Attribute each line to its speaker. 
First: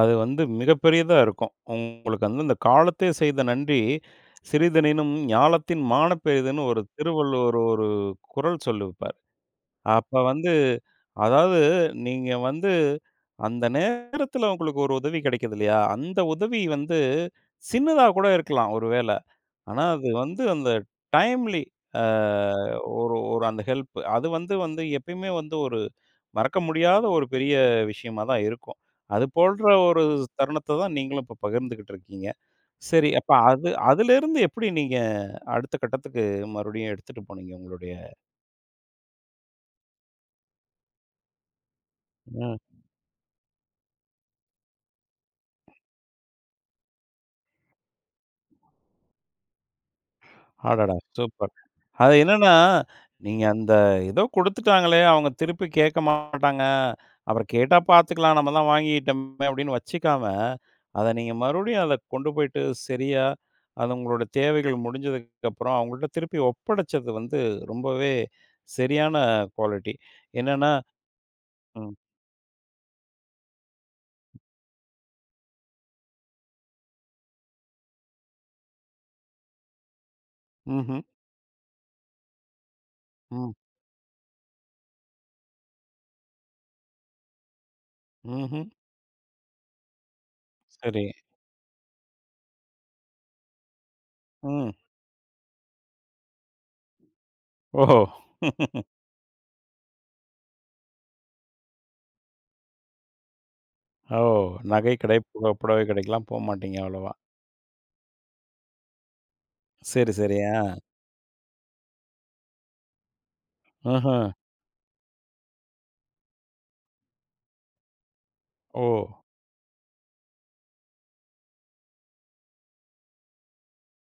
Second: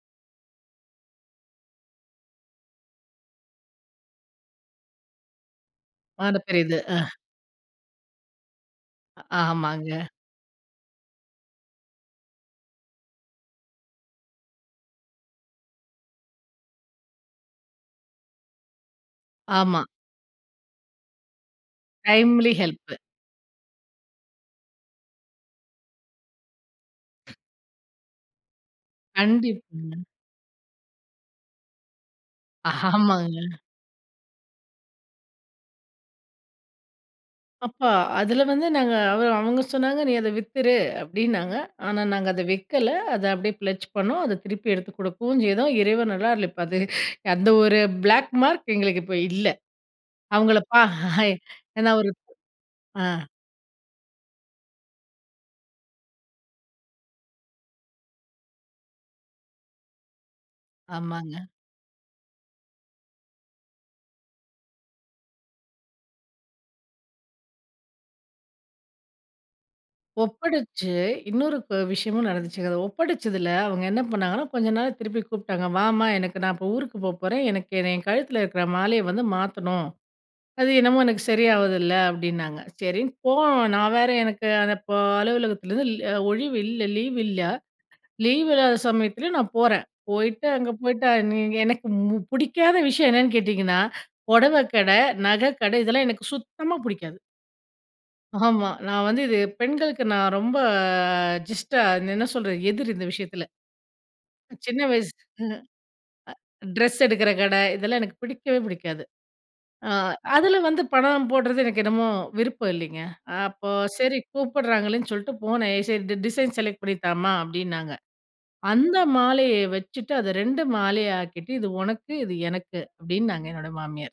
Speaker 1: அது வந்து, மிகப்பெரியதா இருக்கும். உங்களுக்கு வந்து, இந்த காலத்தே செய்த நன்றி சிறிதெனினும் ஞாலத்தின் மாணப்
Speaker 2: மாணப்
Speaker 1: பெரிதுன்னு
Speaker 2: பெரிது.
Speaker 1: ஒரு,
Speaker 2: அ.
Speaker 1: திருவள்ளுவர் ஒரு குறள் சொல்லிருப்பாரு.
Speaker 2: அ ஆமாங்க.
Speaker 1: அப்ப வந்து அதாவது நீங்க வந்து அந்த நேரத்தில உங்களுக்கு ஒரு உதவி கிடைக்குது இல்லையா? அந்த உதவி வந்து சின்னதா கூட இருக்கலாம், ஒரு வேளை. ஆனா,
Speaker 2: ஆமா.
Speaker 1: அது வந்து அந்த டைம்லி, அ
Speaker 2: டைம்லி ஹெல்ப்பு.
Speaker 1: ஒரு ஒரு அந்த ஹெல்ப். அது வந்து வந்து எப்பயுமே வந்து ஒரு மறக்க முடியாத ஒரு பெரிய விஷயமா தான் இருக்கும். அது
Speaker 2: கண்டிப்
Speaker 1: போன்ற ஒரு தருணத்தத்தான் நீங்களும் இப்ப பகிர்ந்துக்கிட்டு இருக்கீங்க. சரி, அப்ப
Speaker 2: ஆமாங்க.
Speaker 1: அது அதுலேருந்து, எப்படி நீங்க அடுத்த கட்டத்துக்கு மறுபடியும் எடுத்துட்டு போனீங்க
Speaker 2: அப்ப
Speaker 1: உங்களுடைய
Speaker 2: அதுல வந்து நாங்க அவ அவங்க சொன்னாங்க, "நீ அத வித்துரு" அப்படின்னாங்க. ஆனா நாங்க அத
Speaker 1: ம்.
Speaker 2: விக்கல. அத அப்படியே ஃபிளட்ஜ் பண்ணோம். அத திருப்பி எடுத்து குடுக்கவுஞ் செய்தோம். இறைவன் அருளால் இப்ப அது அந்த ஒரு பிளேக் மார்க் எங்களுக்கு இப்ப இல்ல. அவங்கள பா
Speaker 1: அடடா! சூப்பர்.
Speaker 2: ஏன்னா ஒரு
Speaker 1: அது என்னென்னா,
Speaker 2: ஆ.
Speaker 1: நீங்க அந்த எதோ குடுத்துட்டாங்களே, அவுங்க திருப்பி கேட்க மாட்டாங்க. அப்பறம் கேட்டா பாத்துக்கலாம். நம்ம தான் வாங்கிட்டம்மே, அப்படின்னு வச்சுக்காம, அத நீங்க
Speaker 2: ஆமாங்க.
Speaker 1: மறுபடியும் அத கொண்டு போய்ட்டு சரியா, அது உங்களோட தேவைகள் முடிஞ்சதுக்குப்பறம், அவங்கள்ட்ட திருப்பி ஒப்படைச்சது வந்து, ரொம்பவே சரியான குவாலிட்டி. என்னன்னா
Speaker 2: ஒப்படைச்சு, இன்னொரு ப
Speaker 1: ம்.
Speaker 2: விஷயமும் நடந்துச்சுங்க. அத ஒப்படைச்சதுல அவுங்க என்ன பண்ணாங்கன்னா, கொஞ்ச நாள்ல திருப்பி கூப்பிட்டாங்க. "வாம்மா! எனக்கு நான் இப்ப ஊருக்கு போப்போறேன். எனக்கு என்ன கழுத்தில இருக்குற மாலையை வந்து மாத்தணும். அது என்னமோ
Speaker 1: ம்ஹ்ம்.
Speaker 2: எனக்கு சரியா ஆவுதில்ல." அப்படின்னாங்க. சரின்னு
Speaker 1: ம்.
Speaker 2: போனோம். நான் வேற எனக்கு அந்த ப அலுவலகத்துலேருந்து ல் ஒழிவு இல்ல லீவு இல்ல. லீவ்
Speaker 1: ம்ஹ்ம்.
Speaker 2: இல்லாத சமயத்துலயும் நான் போறேன். போய்ட்டு அங்க
Speaker 1: சரி.
Speaker 2: போய்ட்டா, நீங்க எனக்கு ம் புடிக்காத விஷயம் என்னன்னு கேட்டீங்கன்னா, பொடவை
Speaker 1: ம்.
Speaker 2: கடை, நகை கடை இதெல்லாம் எனக்கு சுத்தமா புடிக்காது.
Speaker 1: ஓஹோ!
Speaker 2: ஆமா. நான் வந்து இது பெண்களுக்கு நான் ரொம்ப ஜஸ்ட் அ என்ன சொல்றது? எதிரி இந்த விஷயத்துல.
Speaker 1: ஓ!
Speaker 2: சின்ன வயசு
Speaker 1: நகைக்கடை,
Speaker 2: [unintelligible]
Speaker 1: புக புடவை கடைக்கல்லாம் போக
Speaker 2: அ
Speaker 1: மாட்டீங்க,
Speaker 2: ட்ரெஸ்
Speaker 1: அவ்வளவா.
Speaker 2: எடுக்கிற கடை ,இதெல்லாம் எனக்கு பிடிக்கவே பிடிக்காது. ஆ
Speaker 1: சரி, சரி.
Speaker 2: அதுல
Speaker 1: அ.
Speaker 2: வந்து பணம் போடுறது எனக்கு என்னமோ விருப்பம் இல்லைங்க. அப்போ சரி
Speaker 1: ம்ஹ்ம்.
Speaker 2: கூப்பிடுறாங்களேன்னு சொல்லிட்டு போனேன். "சரி, டி டிசைன் செலக்ட் பண்ணி தாம்மா" அப்படின்னாங்க.
Speaker 1: ஓ!
Speaker 2: அந்த மாலையை வச்சுட்டு, அத 2 மாலையா ஆக்கிட்டு, "இது உனக்கு, இது எனக்கு." அப்படின்னாங்க என்னோட மாமியார்.